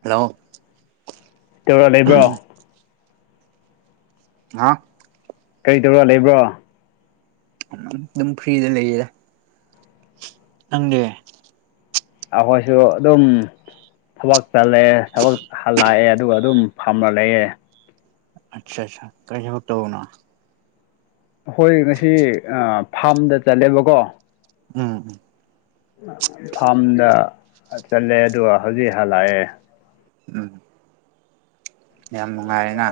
hello ꯇꯧꯔ ꯂꯩꯕ꯭ꯔꯣ ꯍꯥ ꯀꯩ ꯇꯧꯔ ꯂꯩꯕ꯭ꯔꯣ ꯑꯗꯨꯝ ꯐ꯭ꯔꯤꯗ ꯂꯩꯌꯦꯗ ꯅꯪꯗꯤ ꯑꯈꯣꯏꯁꯨ ꯑꯗꯨꯝ ꯊꯕꯛ ꯆꯠꯂꯦ ꯊꯕꯛ ꯍꯜꯂꯥꯑꯦ ꯑꯗꯨꯒ ꯑꯗꯨꯝ ꯐꯥꯝꯃ ꯂꯩꯌꯦ ꯑꯆꯥ ꯑꯆꯥ ꯀꯩ ꯊꯕꯛ ꯇꯧꯕꯅꯣ ꯑꯩꯈꯣꯏ ꯉꯁꯤ ꯑ ꯐꯥꯝꯗ ꯆꯠꯂꯦꯕ ꯀꯣ ꯎꯝ ꯐꯥꯝꯗ ꯑ ꯆꯜꯂꯦ ꯑꯗꯨꯒ ꯍꯧꯖꯤꯛ ꯍꯜꯂꯥꯛꯑꯦ ꯎꯝ ꯌꯥꯝ ꯅꯨꯡꯉꯥꯏꯔꯦꯅ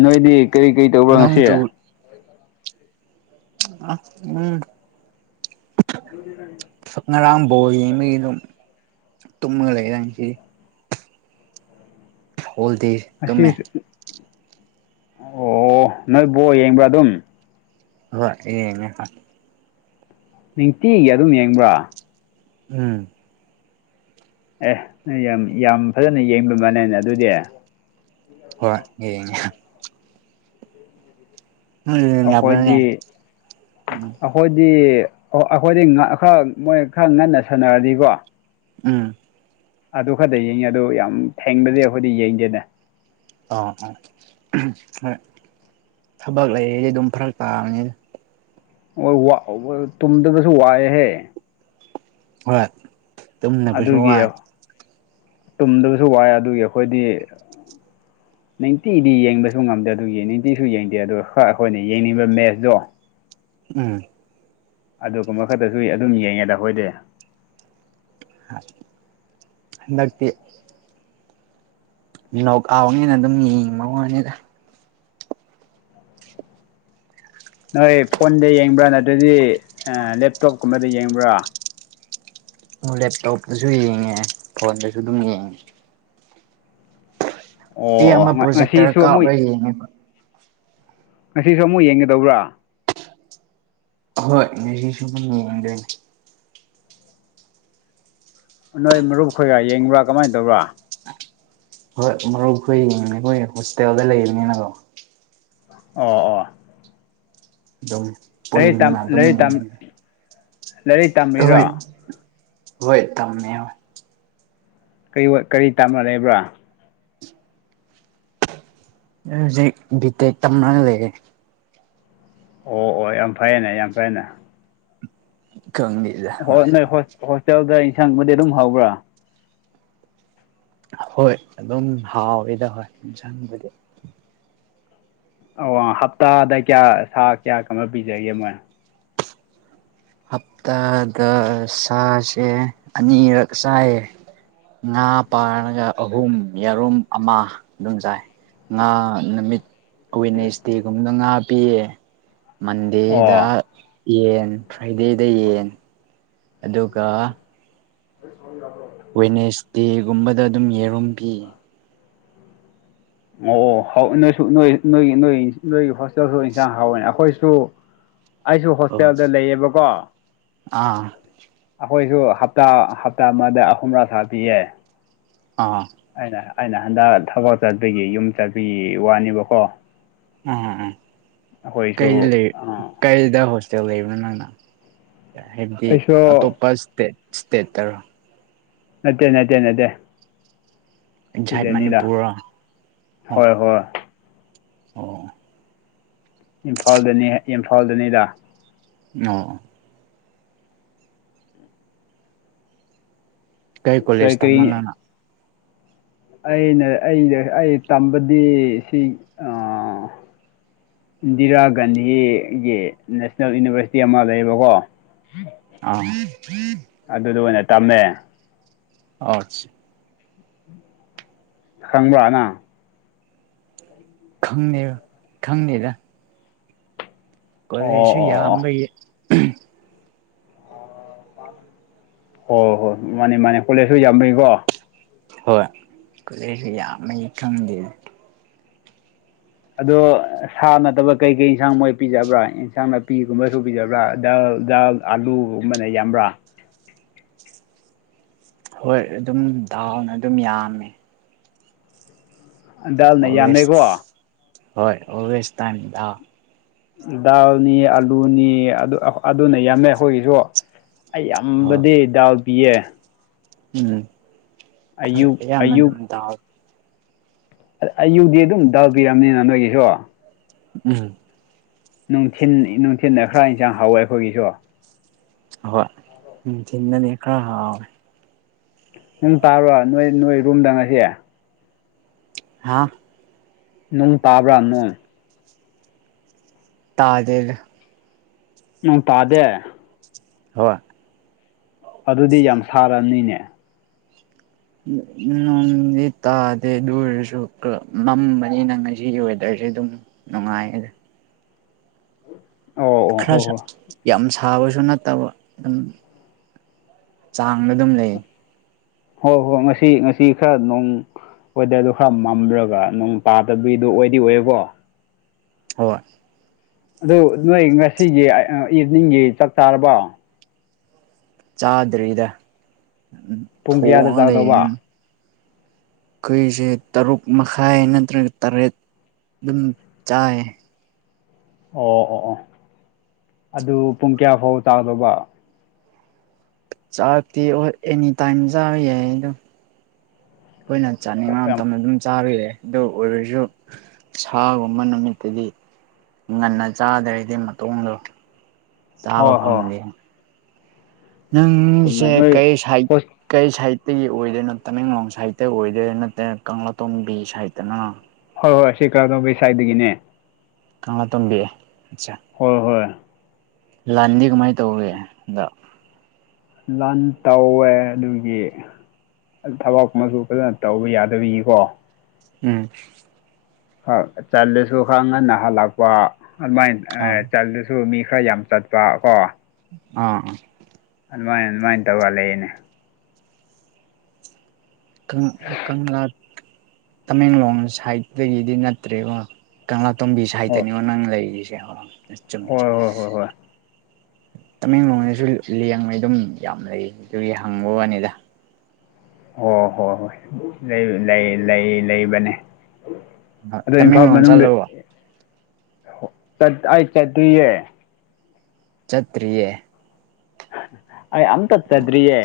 ꯅꯣꯏꯗꯤ ꯀꯔꯤ ꯀꯔꯤ ꯇꯧꯕꯔꯥ ꯉꯁꯤ ꯅꯪꯗꯨ ꯑꯥ ꯎꯝ [inaudible] ꯀ ꯉꯔꯥꯡ ꯕꯣꯜ ꯌꯦꯡꯕꯒꯤ ꯑꯗꯨꯝ ꯇꯨꯝꯃꯒ ꯂꯩꯔꯦ ꯉꯁꯤꯗꯤ ꯐꯣꯜꯗꯤ ꯑꯁꯤꯁ ꯑꯣ ꯅꯣꯏ ꯕꯣꯜ ꯌꯦꯡꯕ꯭ꯔꯥ ꯑꯗꯨꯝ ꯍꯣꯏ ꯌꯦꯡꯉꯦ ꯅꯤꯡꯇꯤ ꯒꯤ ꯑꯗꯨꯝ ꯌꯦꯡꯕ꯭ꯔꯥ ꯎꯝ ꯑꯦ ꯅꯪ ꯌꯥꯝ ꯌꯥꯝ ꯐꯖꯅ ꯌꯦꯡꯕ ꯃꯥꯜꯂꯦꯅꯦ ꯑꯗꯨꯗꯤ ꯍꯣꯏ ꯌꯦꯡꯉꯦ ꯎꯝ ꯌꯥꯕ꯭ꯔꯅꯦ ꯑꯩꯈꯣꯏꯗꯤ ꯑ ꯎꯝ ꯑꯩꯈꯣꯏꯗꯤ ꯑꯩ-ꯑꯩꯈꯣꯏꯗꯤ ꯑ ꯈꯔ ꯃꯣꯏ ꯈꯔ ꯉꯟꯅ ꯁꯥꯟꯅꯔꯗꯤꯀꯣ ꯎꯝ ꯑꯗꯨ ꯈꯛꯇ ꯌꯦꯡꯉꯤ ꯑꯗꯨ ꯌꯥꯝ ꯊꯦꯡꯅꯗꯤ ꯑꯩꯈꯣꯏꯗꯤ ꯌꯦꯡꯗꯦꯅꯦ ꯑꯥ ꯑꯥ ꯎꯍꯨꯝ ꯍꯣꯏ ꯊꯕꯛ ꯂꯩꯔꯗꯤ ꯑꯗꯨꯝ ꯐꯔꯛ ꯇꯥꯕꯅꯤꯗ ꯍꯣꯏ ꯋꯥ ꯑ ꯇꯨꯝꯗꯕꯁꯨ ꯋꯥꯏꯑꯦꯍꯦ ꯍꯣꯏ ꯇꯨꯝꯅꯕꯁꯨ ꯑꯗꯨꯒꯤ ꯋꯥꯏ ꯇꯨꯝꯗꯕꯁꯨ ꯋꯥꯏ ꯑꯗꯨꯒꯤ ꯑꯩꯈꯣꯏꯗꯤ ꯅꯤꯟꯇꯤꯗꯤ ꯌꯦꯡꯕꯁꯨ ꯉꯝꯗꯦ ꯑꯗꯨꯒꯤ ꯅꯤꯟꯇꯤꯁꯨ ꯌꯦꯡꯗꯦ ꯑꯗꯨ ꯍꯣꯏ ꯑꯩꯈꯣꯏꯅ ꯌꯦꯡꯅꯤꯡꯕ ꯃꯦꯠꯁꯇꯣ ꯎꯝ ꯑꯗꯨꯒꯨꯝꯕ ꯈꯛꯇꯁꯨ ꯑꯗꯨꯝ ꯌꯦꯡꯉꯦꯗ ꯑꯩꯈꯣꯏꯗꯤ ꯍꯥꯟꯗꯛꯇꯤ ꯅꯣꯛꯑꯥꯎꯠꯅꯤꯅ ꯑꯗꯨꯝ ꯌꯦꯡꯤꯕ ꯋꯅꯤꯗ ꯅꯣꯏ ꯐꯣꯟꯗ ꯌꯦꯡꯕ꯭ꯔꯥ ꯅꯠꯇ꯭ꯔꯗꯤ ꯂꯦꯞꯇꯣꯞꯀꯨꯝꯕꯗ ꯌꯦꯡꯕ꯭ꯔꯥ ꯂꯦꯞꯇꯣꯞꯇꯁꯨ ꯌꯦꯡꯉꯦ ꯐꯣꯟꯗꯁꯨ ꯑꯗꯨꯝ ꯌꯦꯡꯉꯦ ꯑꯣ ꯑꯩ ꯑꯣ ꯑꯃ ꯄ꯭ꯔꯣꯖꯦꯛꯇꯔ ꯉꯁꯤꯁꯨ ꯑꯃꯨꯛ ꯀꯥꯞꯂꯒ ꯌꯦꯡꯉꯦꯕ ꯉꯁꯤꯁꯨ ꯑꯃꯨꯛ ꯌꯦꯡꯒꯗꯧꯕ꯭ꯔꯥ ꯍꯣꯏ [unintelligible] ꯅꯣꯏ ꯃꯔꯨꯞ ꯈꯣꯏꯔ ꯌꯦꯡꯕ꯭ꯔꯥ ꯀꯃꯥꯏꯅ ꯇꯧꯕꯔꯥ ꯍꯣꯏ ꯃꯔꯨꯞ ꯑꯩꯈꯣꯏ [unintelligible] ꯍꯣꯁꯇꯦꯜꯗ ꯂꯩꯕꯅꯤꯅꯀꯣ ꯑꯣ ꯑꯣ ꯑꯗꯨ ꯂꯥꯏꯔꯤꯛ ꯄꯨꯅ ꯑꯗꯨꯝ ꯂꯥꯏꯔꯤꯛ ꯂꯥꯏꯔꯤꯛ ꯍꯣꯏ ꯇꯝꯃꯤꯔꯣ ꯍꯣꯏ ꯇꯝꯃꯦ ꯍꯣꯏ ꯀꯔꯤ ꯇꯥꯅꯔꯦꯕ꯭ꯔꯥ ꯍꯧꯖꯤꯛ ꯕꯤꯇꯦꯛ ꯇꯝꯔꯒ ꯂꯩꯔꯦ ꯑꯣ ꯑꯣ ꯌꯥꯝ ꯐꯩꯌꯦꯅꯦ ꯌꯥꯝ ꯐꯩꯌꯦꯅꯦ ꯈꯪꯒꯦ ꯍ ꯅꯣꯏ ꯍꯣꯁꯇꯦꯜꯗ ꯏꯟꯁꯥꯡꯕꯨꯗꯤ ꯑꯗꯨꯝ ꯍꯧꯕ꯭ꯔꯥ ꯍꯣꯏ ꯑꯗꯨꯝ ꯍꯥꯎꯋꯤꯗ ꯍꯣꯏ ꯏꯟꯁꯪꯕꯨꯗꯤ ꯑꯣ ꯍꯞꯇꯥꯗ ꯀꯌꯥ ꯁꯥ ꯀꯌꯥ ꯀꯃꯣ ꯄꯤꯖꯒꯦ ꯃꯣꯏ ꯍꯞꯇꯥꯗ ꯁꯥꯁꯦ ꯑꯅꯤꯔꯛ ꯆꯥꯏꯌꯦ ꯉꯥ ꯄꯥꯔꯒ ꯑꯍꯨꯝ ꯌꯦꯔꯨꯝ ꯑꯃ ꯑꯗꯨꯝ ꯆꯥꯏ ꯉꯥ ꯅꯨꯃꯤꯠ ꯋꯤꯅꯦꯁ ꯗꯦꯒꯨꯝꯗ ꯉꯥꯞꯄꯤꯌꯦ ꯃꯟꯗꯦꯗ ꯑꯣ ꯌꯦꯟ ꯐ꯭ꯔꯥꯏꯗꯦꯗ ꯌꯦꯟ ꯑꯗꯨꯒ [unintelligible] ꯋꯦꯅꯦꯁ ꯗꯦꯒꯨꯝꯕꯗ ꯑꯗꯨꯝ ꯌꯦꯔꯨꯝ ꯄꯤꯌꯦ ꯑꯣ ꯑꯣ ꯅꯣꯏꯁꯨ ꯅꯣꯏ ꯅꯣꯏꯒꯤ ꯅꯣꯏ ꯅꯣꯏꯒꯤ ꯍꯣꯁꯇꯦꯜꯁꯨ ꯏꯟꯁꯥꯡ ꯍꯥꯎꯋꯦ ꯑꯩꯈꯣꯏꯁꯨ ꯑꯩꯁꯨ ꯑꯣ ꯍꯣꯁꯇꯦꯜꯗ ꯂꯩꯌꯦꯕꯀꯣ ꯑꯥ ꯑꯩꯈꯣꯏꯁꯨ ꯍꯞꯇꯥ ꯍꯞꯇꯥ ꯑꯃꯗ ꯑꯍꯨꯝꯂꯥ ꯁꯥ ꯄꯤꯌꯦ ꯑꯥ ꯑꯩꯅ ꯑꯩꯅ ꯍꯟꯗꯛ ꯊꯕꯛ ꯆꯠꯄꯒꯤ ꯌꯨꯝ ꯆꯥꯕꯤꯒꯤ ꯋꯥꯅꯦꯕꯀꯣ ꯎꯝ ꯎꯝ ꯀꯩ ꯑꯩꯈꯣꯏꯁꯨ ꯂꯩ ꯑꯥ ꯀꯔꯤꯗ ꯍꯣꯁꯇꯦꯜ ꯂꯩꯕꯅꯣ ꯅꯪꯅ ꯍꯥꯏꯕꯗꯤ ꯑꯩꯁꯨ ꯑꯇꯣꯞꯄ ꯏꯁꯇꯦꯠ ꯏꯁꯇꯦꯠꯇꯔꯣ ꯅꯠꯇꯦ ꯅꯠꯇꯦ ꯅꯠꯇꯦ ꯏꯟꯁꯥꯏꯠ ꯁꯤꯗꯅꯤꯗ ꯃꯅꯤꯄꯨꯔꯔꯣ ꯑꯣ ꯍꯣꯏ ꯍꯣꯏ ꯑꯣ ꯏꯝꯐꯥꯜꯗꯅꯤ ꯏꯝꯐꯥꯜꯗꯅꯤꯗ ꯑꯣ ꯀꯩ ꯀꯣꯂꯦꯖ ꯀꯔꯤ ꯀꯔꯤ ꯇꯝꯃꯅꯪꯅ ꯑꯩꯅ ꯑꯩꯗ ꯑꯩ ꯇꯝꯕꯗꯤ ꯁꯤ ꯏꯟꯗꯤꯔꯥ ꯒꯥꯟꯙꯤꯒꯤ ꯅꯦꯁꯅꯦꯜ ꯌꯨꯅꯤꯚꯔꯁꯤꯇꯤ ꯑꯃ ꯂꯩꯌꯦꯕꯀꯣ ꯎ ꯎ ꯑꯗꯨꯗ ꯑꯣꯏꯅ ꯇꯝꯃꯦ ꯑꯣ ꯈꯪꯕ꯭ꯔꯅꯪ [inaudible] ꯈꯪꯅꯤ ꯈꯪꯅꯤꯗ ꯑꯣ ꯀꯣꯂꯦꯖꯁꯨ ꯑꯣ ꯑꯣ ꯌꯥꯝꯕꯒꯤ ꯍꯣꯏ ꯍꯣꯏ ꯍꯣꯏ ꯃꯥꯅꯦ ꯃꯥꯅꯦ ꯀꯣꯂꯦꯖꯁꯨ ꯌꯥꯝꯕꯒꯤꯀꯣ ꯍꯣꯏ ꯀꯣꯂꯦꯁꯨ ꯌꯥꯝ ꯃꯩ ꯈꯪꯗꯦ ꯑꯗꯣ ꯁꯥ ꯅꯠꯇꯕ ꯀꯩꯀꯩ ꯌꯦꯟꯁꯥꯡ ꯃꯣꯏ ꯄꯤꯖꯕ꯭ꯔꯥ ꯏꯟꯁꯥꯡ ꯅꯥꯄꯤꯒꯨꯝꯕꯁꯨ ꯄꯤꯖꯕ꯭ꯔꯥ ꯗꯥꯜ ꯗꯥꯜ ꯑꯥꯂꯨꯒꯨꯝꯕꯅ ꯌꯥꯝꯕ꯭ꯔꯥ ꯍꯣꯏ ꯑꯗꯨꯝ ꯗꯥꯎꯅ ꯑꯗꯨꯝ ꯌꯥꯝꯃꯦ ꯗꯥꯜꯅ ꯑꯣꯋꯦꯁ ꯌꯥꯝꯃꯦꯀꯣ ꯍꯣꯏ ꯑꯣꯋꯦꯁ ꯇꯥꯏꯗꯥ ꯗꯥꯜꯅꯤ ꯑꯂꯨꯅꯤ ꯑꯗꯨ ꯑꯗꯨꯅ ꯌꯥꯝꯃꯦ ꯑꯩꯈꯣꯏꯒꯤꯁꯨ ꯑꯩ ꯍꯣꯏ ꯌꯥꯝꯕꯗꯤ ꯗꯥꯎ ꯄꯤꯌꯦ ꯎꯝ ꯑꯌꯨꯛ ꯍꯣꯏ ꯌꯥꯝ ꯃ ꯑꯗꯨꯝ ꯇ ꯑꯩ ꯌꯨꯗꯤ ꯑꯗꯨꯝ ꯗꯥꯎ ꯄꯤꯔꯕꯅꯤꯅ ꯅꯣꯏꯒꯤꯁꯨ ꯎꯝ ꯅꯨꯡꯊꯤꯟ ꯅꯨꯡꯊꯤꯤꯟꯗ ꯈꯔ ꯏꯟꯁꯥꯡ ꯍꯥꯎꯋꯦ ꯑꯩꯈꯣꯏꯒꯤꯁꯨ ꯍꯣꯏ ꯎꯝ ꯊꯅꯅꯤ ꯈꯔ ꯍꯥꯎ ꯅꯪ ꯇꯥꯔꯣ ꯅꯣꯏ ꯅꯣꯏ ꯔꯨꯝꯗꯪ ꯉꯁꯦ ꯍꯥꯥ ꯅꯨꯡ ꯇꯥꯕ꯭ꯔꯥ ꯅꯣꯏ ꯇꯥꯗꯦ ꯅꯪ ꯇꯥꯗꯦ ꯍ ꯑꯗꯨꯗꯤ ꯌꯥꯝ ꯁꯥꯔꯅꯤꯅꯦ ꯅꯣꯡꯗꯤ ꯇꯥꯗꯦ ꯑꯗꯨ ꯑꯣꯏꯔꯁꯨ ꯃꯝꯕꯅꯤ ꯅꯪ ꯉꯁꯤꯒꯤ ꯋꯦꯗꯔꯁꯦ ꯑꯗꯨꯝ ꯅꯨꯡꯉꯥꯏꯌꯦ ꯑꯣ ꯑꯣ ꯍꯣꯏ ꯈꯔꯁ ꯍꯣꯏ ꯌꯥꯝ ꯁꯥꯕꯁꯨ ꯅꯠꯇꯕ ꯑꯗꯨꯝ ꯆꯥꯡꯗ ꯑꯗꯨꯝ ꯂꯩ ꯍꯣꯏ ꯍꯣꯏ ꯉꯁꯤ ꯉꯁꯤ ꯈꯔ ꯅꯣꯡ ꯑꯣꯗꯔꯗꯨꯣ ꯈꯔ ꯃꯝ꯭ꯔꯒ ꯅꯅꯨꯡ ꯇꯥꯗꯕꯕꯤꯗꯣ ꯑꯣꯏꯗꯤ ꯑꯣꯏꯌꯦꯀꯣ ꯍꯣꯏ ꯑꯗꯨ ꯅꯣꯏ ꯉꯁꯤꯒꯤ ꯏꯚꯅꯤꯡꯒꯤ ꯆꯥꯛꯇꯥꯥꯔꯕꯣ ꯆꯥꯗ꯭ꯔꯔꯤꯗ ꯄꯨꯡ ꯀꯌꯥꯗ ꯊꯣꯡꯉ ꯆꯥꯒꯗꯧꯕ ꯂꯩꯔꯤꯅꯤ ꯑꯩꯈꯣꯏꯁꯦ ꯇꯔꯨꯛ ꯃꯈꯥꯏ ꯅꯠꯇ꯭ꯔꯒ ꯇꯔꯦꯠ ꯑꯗꯨꯝ ꯆꯥꯏ ꯑꯣ ꯑꯣ ꯑꯣ ꯑꯗꯨ ꯄꯨꯡ ꯀꯌꯥꯐꯥꯎ ꯆꯥꯒꯗꯧꯕ ꯆꯥꯔꯛꯇꯦ ꯑꯣ ꯑꯦꯅꯤ ꯇꯥꯏꯝ ꯆꯥꯕ ꯌꯥꯏꯗꯣꯏꯅ ꯆꯥꯅꯤꯡꯕ ꯑꯣ ꯌꯥꯝ ꯃꯇꯝ ꯑꯗꯨꯝ ꯆꯥꯕꯤꯔꯛꯑꯦ ꯑꯗꯨ ꯑꯣꯏꯔꯁꯨ ꯁꯥꯒꯨꯝꯕ ꯅꯨꯃꯤꯠꯇꯗꯤ ꯉꯟꯅ ꯆꯥꯗꯔꯤꯗꯤ ꯃꯇꯣꯡꯗꯣ ꯆꯥꯕ ꯍꯣꯏ ꯍꯣꯏ ꯐꯪꯗꯦ ꯅꯪ ꯆꯨꯝꯃꯦ ꯆꯦ ꯅꯣꯏ ꯀꯩꯁꯥꯏ ꯍꯣꯏ ꯀꯩ ꯁꯥꯏꯠꯇꯒꯤ ꯑꯣꯏꯗꯣꯏꯅꯣ ꯇꯃꯦꯡꯂꯣꯡ ꯁꯥꯏꯠꯇ ꯑꯣꯏꯗꯣꯏꯅꯣ ꯅꯠꯇꯅ ꯀꯪꯂꯥꯇꯣꯡꯝꯕꯤ ꯁꯥꯏꯠꯇꯅꯣ ꯍꯣꯏ ꯍꯣꯏ ꯁꯤ ꯀꯥꯗꯣꯝꯕꯩ ꯁꯥꯏꯗꯒꯤꯅꯦ ꯀꯪꯂꯥ ꯇꯣꯝꯕꯤ ꯆꯦ ꯍꯣꯏ ꯍꯣꯏ ꯂꯥꯟꯗꯤ ꯀꯃꯥꯏꯅ ꯇꯧꯈꯔ ꯍꯟꯗꯛ ꯂꯟ ꯇꯧꯋꯦ ꯑꯗꯨꯒꯤ ꯊꯕꯛ ꯃꯨ ꯐꯖꯅ ꯇꯧꯕ ꯌꯥꯗꯕꯤꯒꯤꯀꯣ ꯎꯝ ꯆꯥꯜꯂꯁꯨ ꯈꯔ ꯉꯟꯅ ꯍꯜꯂꯛꯄ ꯑꯗꯨꯃꯥꯏꯅ ꯑꯥ ꯆꯥꯜ ꯁꯨ ꯃꯤ ꯈꯔ ꯌꯥꯝ ꯆꯠꯄ ꯀꯣ ꯑꯥ ꯑꯗꯨꯃꯥꯏꯅ ꯑꯗꯨꯃꯥꯏꯅ ꯇꯧꯔ ꯂꯩꯏꯅꯦ ꯀꯪꯂꯥ ꯇꯃꯦꯡꯂꯣꯡ ꯁꯥꯏꯠꯇꯒꯤꯗꯤ ꯅꯠꯇ꯭ꯔꯦꯕ ꯀꯪꯂꯥ ꯇꯣꯝꯕꯤ ꯍꯣꯏ ꯁꯥꯏꯇꯅꯤꯉꯣ ꯅꯪ ꯂꯩꯔꯤꯁꯦ ꯆꯨꯝꯃꯤ ꯍꯣꯏ ꯆꯨꯝꯃꯤ ꯍꯣꯏ ꯍꯣꯏ ꯍꯣꯏ ꯇꯃꯦꯡꯂꯣꯡꯗꯁꯨ ꯂꯡꯕꯩ ꯑꯗꯨꯝ ꯌꯥꯝ ꯂꯩ ꯑꯗꯨꯒꯤ ꯍꯪꯕ ꯋꯥꯅꯤꯗ ꯍꯣ ꯍꯣꯏ ꯍꯣꯏ ꯂꯩ ꯂꯩ ꯂꯩꯕꯅꯦ ꯑꯗꯣ ꯏꯝꯐꯥꯜ ꯇꯃꯦꯡꯂꯣꯡ ꯃꯅꯨꯡꯗ ꯆꯠꯂꯕꯣ ꯆꯠ ꯑꯩ ꯆꯠꯇ꯭ꯔꯤꯌꯦ ꯆꯠꯇ꯭ꯔꯤꯌꯦ ꯑꯩ ꯑꯝ ꯇꯠ ꯆꯗ꯭ꯔꯤꯌꯦ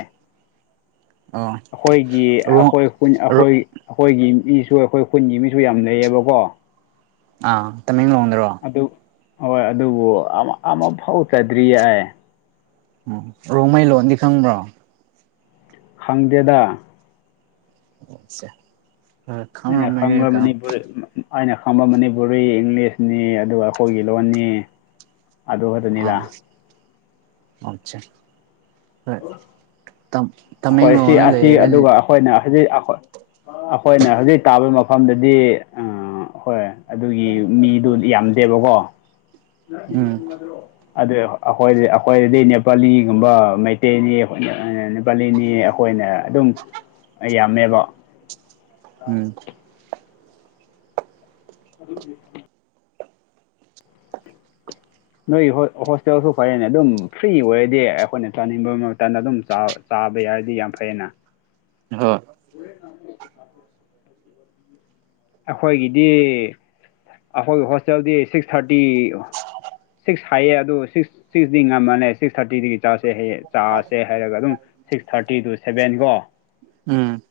ꯑꯣ ꯑꯩꯈꯣꯏꯒꯤ ꯔꯣꯡ ꯑꯩꯈꯣꯏ ꯑꯩꯈꯣꯏ ꯑꯩꯈꯣꯏꯒꯤ ꯃꯤꯁꯨ ꯑꯩꯈꯣꯏ ꯈꯨꯟꯒꯤ ꯃꯤꯁꯨ ꯌꯥꯝ ꯂꯩꯩꯌꯦꯕꯀꯣ ꯑꯥ ꯇꯃꯦꯡꯂꯣꯡꯗꯔꯣ ꯑꯗꯨ ꯍꯣꯏ ꯑꯗꯨꯕꯨ ꯑꯃꯐꯥꯎ ꯆꯗ꯭ꯔꯤꯌꯦ ꯎꯝ ꯔꯣꯡꯃꯩ ꯂꯣꯟꯗꯤ ꯈꯪꯕ꯭ꯔꯣ ꯈꯪꯗꯦꯗ ꯑꯆꯥ ꯑꯩꯅ ꯈꯪꯕ ꯃꯅꯤꯄꯨꯔꯤ ꯑꯩꯅ ꯈꯪꯕ ꯃꯅꯤꯄꯨꯔꯤ ꯏꯪꯂꯤꯁꯅꯤ ꯑꯗꯨꯒ ꯑꯩꯈꯣꯏꯒꯤ ꯂꯣꯟꯅꯤ ꯑꯗꯨ ꯑꯥꯆꯥ ꯈꯛꯇꯅꯤꯗ ꯍꯝ ꯑꯩꯈꯣꯏ ꯁꯤ ꯑꯁꯤ ꯑꯗꯨꯒ ꯑꯩꯈꯣꯏꯅ ꯍꯧꯖꯤꯛ ꯑꯩꯈꯣꯏꯅ ꯍꯧꯖꯤꯛ ꯇꯥꯕꯒꯤ ꯃꯐꯝꯗꯗꯤ ꯍꯣꯏ ꯑꯗꯨꯒꯤ ꯃꯤꯗꯣ ꯌꯥꯝꯗꯦꯕꯀꯣ ꯎꯝ ꯑꯗꯨ ꯑꯩꯈꯣꯏ ꯑꯩꯈꯣꯏꯗꯗꯤ ꯅꯦꯄꯥꯂꯤꯒꯨꯝꯕ ꯃꯩꯇꯩꯅꯤ ꯅꯩꯄꯂꯤꯅꯤ ꯑꯩꯈꯣꯏꯅ ꯑꯗꯨꯝ ꯌꯥꯝꯃꯦꯕ ꯎꯝ [unintelligible] ꯅꯣꯏꯒꯤ ꯍꯣꯁꯇꯦꯜꯁꯨ ꯐꯔꯅꯤ ꯑꯗꯨꯝ ꯐ꯭ꯔꯤ ꯑꯣꯏꯔꯗꯤ ꯑꯩꯈꯣꯏꯅ ꯆꯥꯅꯤꯡꯕ ꯃꯇꯝꯗ ꯑꯗꯨꯝ ꯆꯥꯕ ꯆꯥꯕ ꯌꯥꯔꯗꯤ ꯌꯥꯝ ꯐꯩꯌꯦꯅ ꯍꯣꯏ [unintelligible] ꯑꯩꯈꯣꯏꯒꯤꯗꯤ ꯑꯩꯈꯣꯏꯒꯤ ꯍꯣꯁꯇꯦꯜꯗꯤ ꯁꯤꯛꯁ ꯊꯥꯔꯇꯤ ꯁꯤꯛꯁ ꯍꯥꯏꯌꯦ ꯑꯗꯨ ꯁꯤꯛꯁ ꯁꯤꯛꯁꯇꯤ ꯉꯝꯃꯟꯅꯦ ꯁꯤꯛꯁ ꯊꯥꯔꯇꯤꯗꯒꯤ ꯆꯔꯁꯦ ꯍꯌꯦ ꯆꯥꯔꯥꯁꯦ ꯍꯥꯏꯔꯒ ꯑꯗꯨꯝ ꯁꯤꯛꯁ ꯊꯥꯔꯇꯤ ꯇꯨ ꯁꯚꯦꯟ ꯀꯣ ꯎꯝ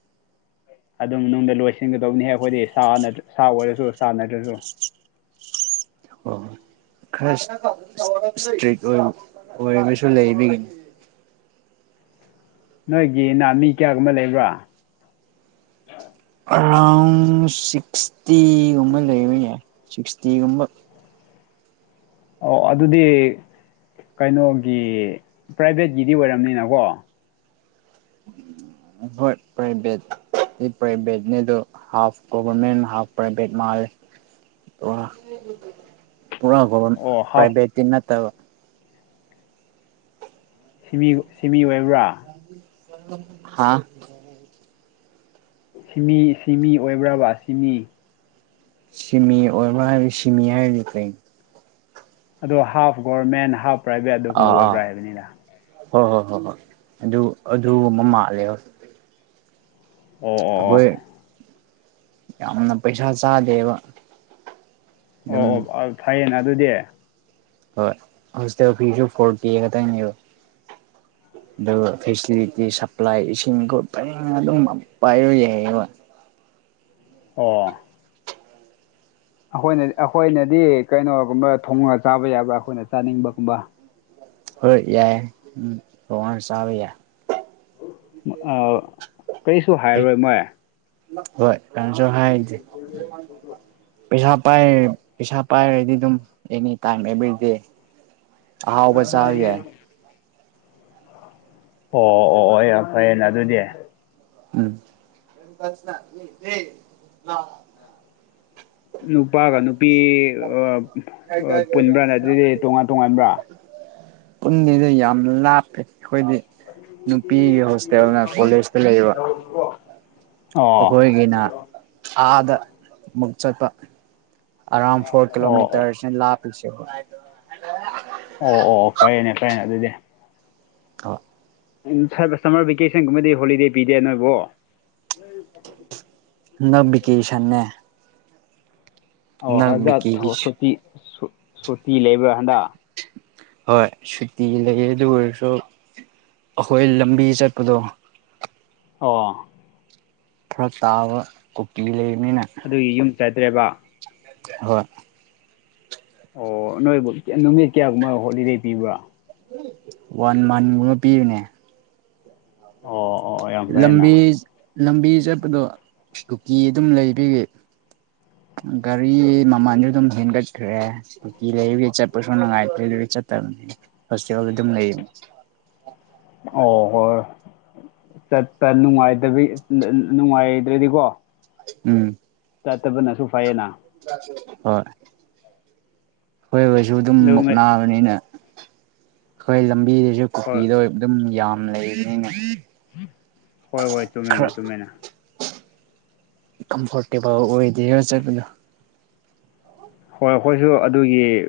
ꯑꯗꯨꯝ ꯅꯨꯡꯗ ꯂꯣꯏꯁꯤꯟꯒꯗꯧꯅꯤꯍꯦꯛ ꯑꯩꯈꯣꯏꯗꯤ ꯁꯥ ꯑꯣꯏꯔꯁꯨ ꯆꯥꯟꯅꯗ꯭ꯔꯁꯨ ꯍꯣꯏ ꯈꯔ ꯏꯁꯇ꯭ꯔꯤꯛ ꯑꯣꯏꯕꯁꯨ ꯂꯩꯕꯤꯒꯤꯅꯤ ꯅꯣꯏꯒꯤꯅ ꯃꯤ ꯀꯌꯥꯒꯨꯝꯕ ꯂꯩꯕ꯭ꯔꯥ ꯑꯔꯥꯎꯟ ꯁꯤꯛꯁꯇꯤꯒꯨꯝꯕ ꯂꯩꯕ ꯌꯥꯏ ꯁꯤꯛꯁꯇꯤꯒꯨꯝꯕ ꯑꯣ ꯑꯗꯨꯗꯤ ꯀꯩꯅꯣꯒꯤ ꯄ꯭ꯔꯥꯏꯚꯦꯠꯀꯤꯗꯤ ꯑꯣꯏꯔꯕꯝꯅꯤꯅꯀꯣ ꯍꯣꯏ ꯄ꯭ꯔꯥꯏꯚꯦꯠ ꯄ꯭ꯔꯥꯏꯚꯦꯠꯅꯦ ꯑꯗꯨꯣ ꯍꯥꯐ ꯒꯣꯚꯔꯃꯦꯟ ꯍꯥꯐ ꯄ꯭ꯔꯥꯏꯚꯦꯠ ꯃꯥꯜꯂꯦ ꯄꯨꯔꯥ ꯄꯨꯔꯥꯒ ꯑꯣ ꯍꯥꯐ ꯄ꯭ꯔꯥꯏꯚꯦꯠꯇꯤ ꯅꯠꯇꯕ ꯁꯤꯃꯤ ꯑꯣꯏꯕ꯭ꯔꯥ ꯍꯥꯥ ꯁꯤꯃꯤ ꯁꯤꯃꯤ ꯑꯣꯏꯕ꯭ꯔꯕ ꯁꯤꯃꯤ ꯁꯤꯃꯤ ꯑꯣꯏꯕ ꯍꯥꯏꯕꯗꯤ ꯁꯤꯃꯤ ꯍꯥꯏꯔꯤꯗꯤ ꯀꯩꯅ ꯑꯗꯣ ꯍꯥꯐ ꯒꯣꯔꯃꯦꯟ ꯍꯥꯐ ꯄ꯭ꯔꯥꯏꯚꯦꯠ ꯑꯗꯨꯒꯨꯝꯕ ꯑꯥ ꯑꯥ ꯑꯣꯏꯕ꯭ꯔꯥ ꯍꯥꯏꯕꯅꯤꯅ ꯍꯣꯏ ꯍꯣꯏ ꯍꯣꯏ ꯍꯣꯏ ꯑꯗꯨ ꯑꯗꯨ ꯑꯃ ꯃꯥꯜꯂꯦ ꯑꯣꯝ ꯑꯩꯈꯣꯏ ꯌꯥꯝꯅ ꯄꯩꯁꯥ ꯆꯥꯗꯦꯕ ꯑꯗꯨꯝ ꯑꯣ ꯑꯣ ꯐꯩꯌꯦꯅ ꯑꯗꯨꯗꯤ ꯍꯣꯏ ꯍꯣꯁꯇꯦꯜ ꯐꯤꯁꯨ ꯐꯣꯔꯇꯤ ꯈꯛꯇꯪꯅꯦꯕ ꯎ ꯑꯗꯨꯒ ꯐꯦꯁꯤꯂꯤꯇꯤ ꯁꯄ꯭ꯂꯥꯏ ꯏꯁꯤꯡ ꯈꯨꯠ ꯄꯦꯡ ꯑꯗꯨꯝ ꯄꯥꯏꯌ ꯌꯥꯏꯌꯦꯕ ꯑꯣ ꯑꯩꯈꯣꯏꯅꯗꯤ ꯑꯩꯈꯣꯏꯅꯗꯤ ꯀꯩꯅꯣꯒꯨꯝꯕ ꯊꯣꯡꯉꯒ ꯆꯥꯕ ꯌꯥꯕ꯭ꯔꯥ ꯑꯩꯈꯣꯏꯅ ꯆꯥꯅꯤꯡꯕꯒꯨꯝꯕ ꯍꯣꯏ ꯌꯥꯏ ꯄꯉꯥꯟ ꯆꯥꯕ ꯌꯥꯏ ꯀꯩꯁꯨ ꯍꯥꯏꯔꯣꯏ ꯃꯣꯏ ꯍꯣꯏ ꯀꯁꯨ ꯍꯥꯏꯗꯤ ꯄꯩꯁꯥ ꯄꯥꯏ ꯄꯩꯁꯥ ꯄꯥꯏꯔꯗꯤ ꯑꯗꯨꯝ ꯑꯦꯅꯤ ꯇꯥꯏꯝ ꯑꯦꯕ꯭ꯔꯤꯗꯦ ꯍꯥꯎꯕ ꯆꯥ ꯌꯥꯏ ꯑꯣ ꯑꯣ ꯑꯣ ꯑꯣ ꯌꯥꯝ ꯐꯩꯌꯦꯅ ꯑꯗꯨꯗꯤ ꯎꯝ ꯅꯨꯄꯥꯒ ꯅꯨꯄꯤ ꯄꯨꯟꯕ꯭ꯔꯥ ꯅꯠꯇ꯭ꯔꯗꯤ ꯇꯣꯉꯥꯟ ꯇꯣꯉꯥꯟꯕ꯭ꯔꯥ ꯄꯨꯟꯅꯤꯗ ꯂꯦ ꯑꯩꯈꯣꯏꯗꯤ ꯅꯨꯄꯤꯒꯤ ꯍꯣꯁꯇꯦꯜꯅ ꯀꯣꯂꯦꯖꯇ ꯂꯩꯌꯦꯕ ꯑꯣ ꯑꯩꯈꯣꯏꯒꯤꯅ ꯑꯥꯗ ꯑꯃꯨꯛ ꯆꯠꯄ ꯑꯔꯥꯎꯟ ꯐꯣꯔ ꯑꯣ ꯑꯣ ꯀꯤꯂꯣꯃꯤꯇꯔꯁꯤꯅ ꯂꯥꯞꯂꯤꯁꯦ ꯑꯣ ꯑꯣ ꯑꯣ ꯐꯔꯦꯅꯦ ꯐꯔꯅꯦ ꯑꯗꯨꯗꯤ [unintelligible] ꯎ ꯁꯝꯃꯔ ꯚꯦꯀꯦꯁꯟꯒꯨꯝꯕꯗꯤ ꯍꯣꯂꯤꯗꯦ ꯄꯤꯗꯦ ꯅꯣꯏꯕꯨ [inaudible] ꯕꯤꯀꯦꯁꯟꯅꯦ ꯑꯣ ꯍꯗ ꯚꯦꯀꯦꯁ ꯁꯨꯇꯤ ꯁꯨꯇꯤ ꯂꯩꯕ꯭ꯔꯥ ꯍꯟꯗ ꯍꯣꯏ ꯁꯨꯇꯤ ꯂꯩ ꯑꯗꯨ ꯑꯣꯏꯔꯁꯨ ꯑꯩꯈꯣꯏ ꯂꯝꯕꯤ ꯆꯠꯄꯗꯣ ꯑꯣ ꯐꯔꯛ ꯇꯥꯕ ꯀꯨꯀꯤ ꯂꯩꯕꯅꯤꯅ ꯑꯗꯨꯒꯤ ꯌꯨꯝ ꯆꯠꯗ꯭ꯔꯦꯕ ꯍꯣꯏ ꯑꯣ ꯅꯣꯏꯕꯨ ꯅꯨꯃꯤꯠ ꯀꯌꯥꯒꯨꯝꯕ ꯍꯣꯂꯤꯗꯦ ꯄꯤꯕ꯭ꯔꯥ ꯋꯥꯟ ꯃꯟꯒꯨꯝꯕ ꯄꯤꯕꯅꯦ ꯑꯣ ꯑꯣ [inaudible] ꯌꯥꯝ ꯂꯝꯕꯤ ꯐꯩꯅ ꯂꯝꯕꯤ ꯆꯠꯄꯗꯣ ꯀꯨꯀꯤ ꯑꯗꯨꯝ ꯂꯩꯔꯤ ꯒꯥꯔꯤ ꯃꯃꯜꯁꯨ ꯑꯗꯨꯝ ꯍꯦꯟꯒꯠꯈ꯭ꯔꯦ ꯀꯨꯀꯤ ꯂꯩꯕꯒꯤ ꯆꯠꯄꯁꯨ ꯅꯨꯡꯉꯥꯏꯇ꯭ꯔꯦ ꯑꯗꯨ ꯆꯠꯇꯕꯅꯤꯅꯦ ꯍꯣꯁꯇꯦꯜ ꯑꯗꯨꯝ ꯂꯩꯕꯅꯤ ꯑꯣ ꯍꯣꯏ ꯍꯣꯏ ꯆꯠꯄ ꯅꯨꯡꯉꯥꯏꯇꯥꯕꯩ ꯅꯨꯡꯉꯥꯏꯗ꯭ꯔꯗꯤꯀꯣ ꯎꯝ ꯆꯠꯇꯕꯅꯁꯨ ꯐꯩꯌꯦꯅ ꯍꯣꯏ ꯑꯩꯈꯣꯏꯒꯁꯨ ꯑꯗꯨꯝ ꯑꯗꯨ ꯉ- ꯃꯨꯛꯅꯥꯕꯅꯤꯅ ꯑꯩꯈꯣꯏ ꯂꯝꯕꯤꯗꯁꯨ ꯍꯣꯏ ꯀꯨꯀꯤꯗ ꯑꯗꯨꯝ ꯌꯥꯝ ꯂꯩꯕꯅꯤꯅꯦ ꯍꯣꯏ ꯍꯣꯏ ꯆꯨꯝꯃꯦꯅꯦ ꯆꯨꯝꯃꯦꯅ ꯀꯝꯐꯣꯔꯇꯦꯕꯜ ꯑꯣꯏꯗꯦꯔ ꯆꯠꯄꯗꯣ ꯍꯣꯏ ꯑꯩꯈꯣꯏꯁꯨ ꯑꯗꯨꯒꯤ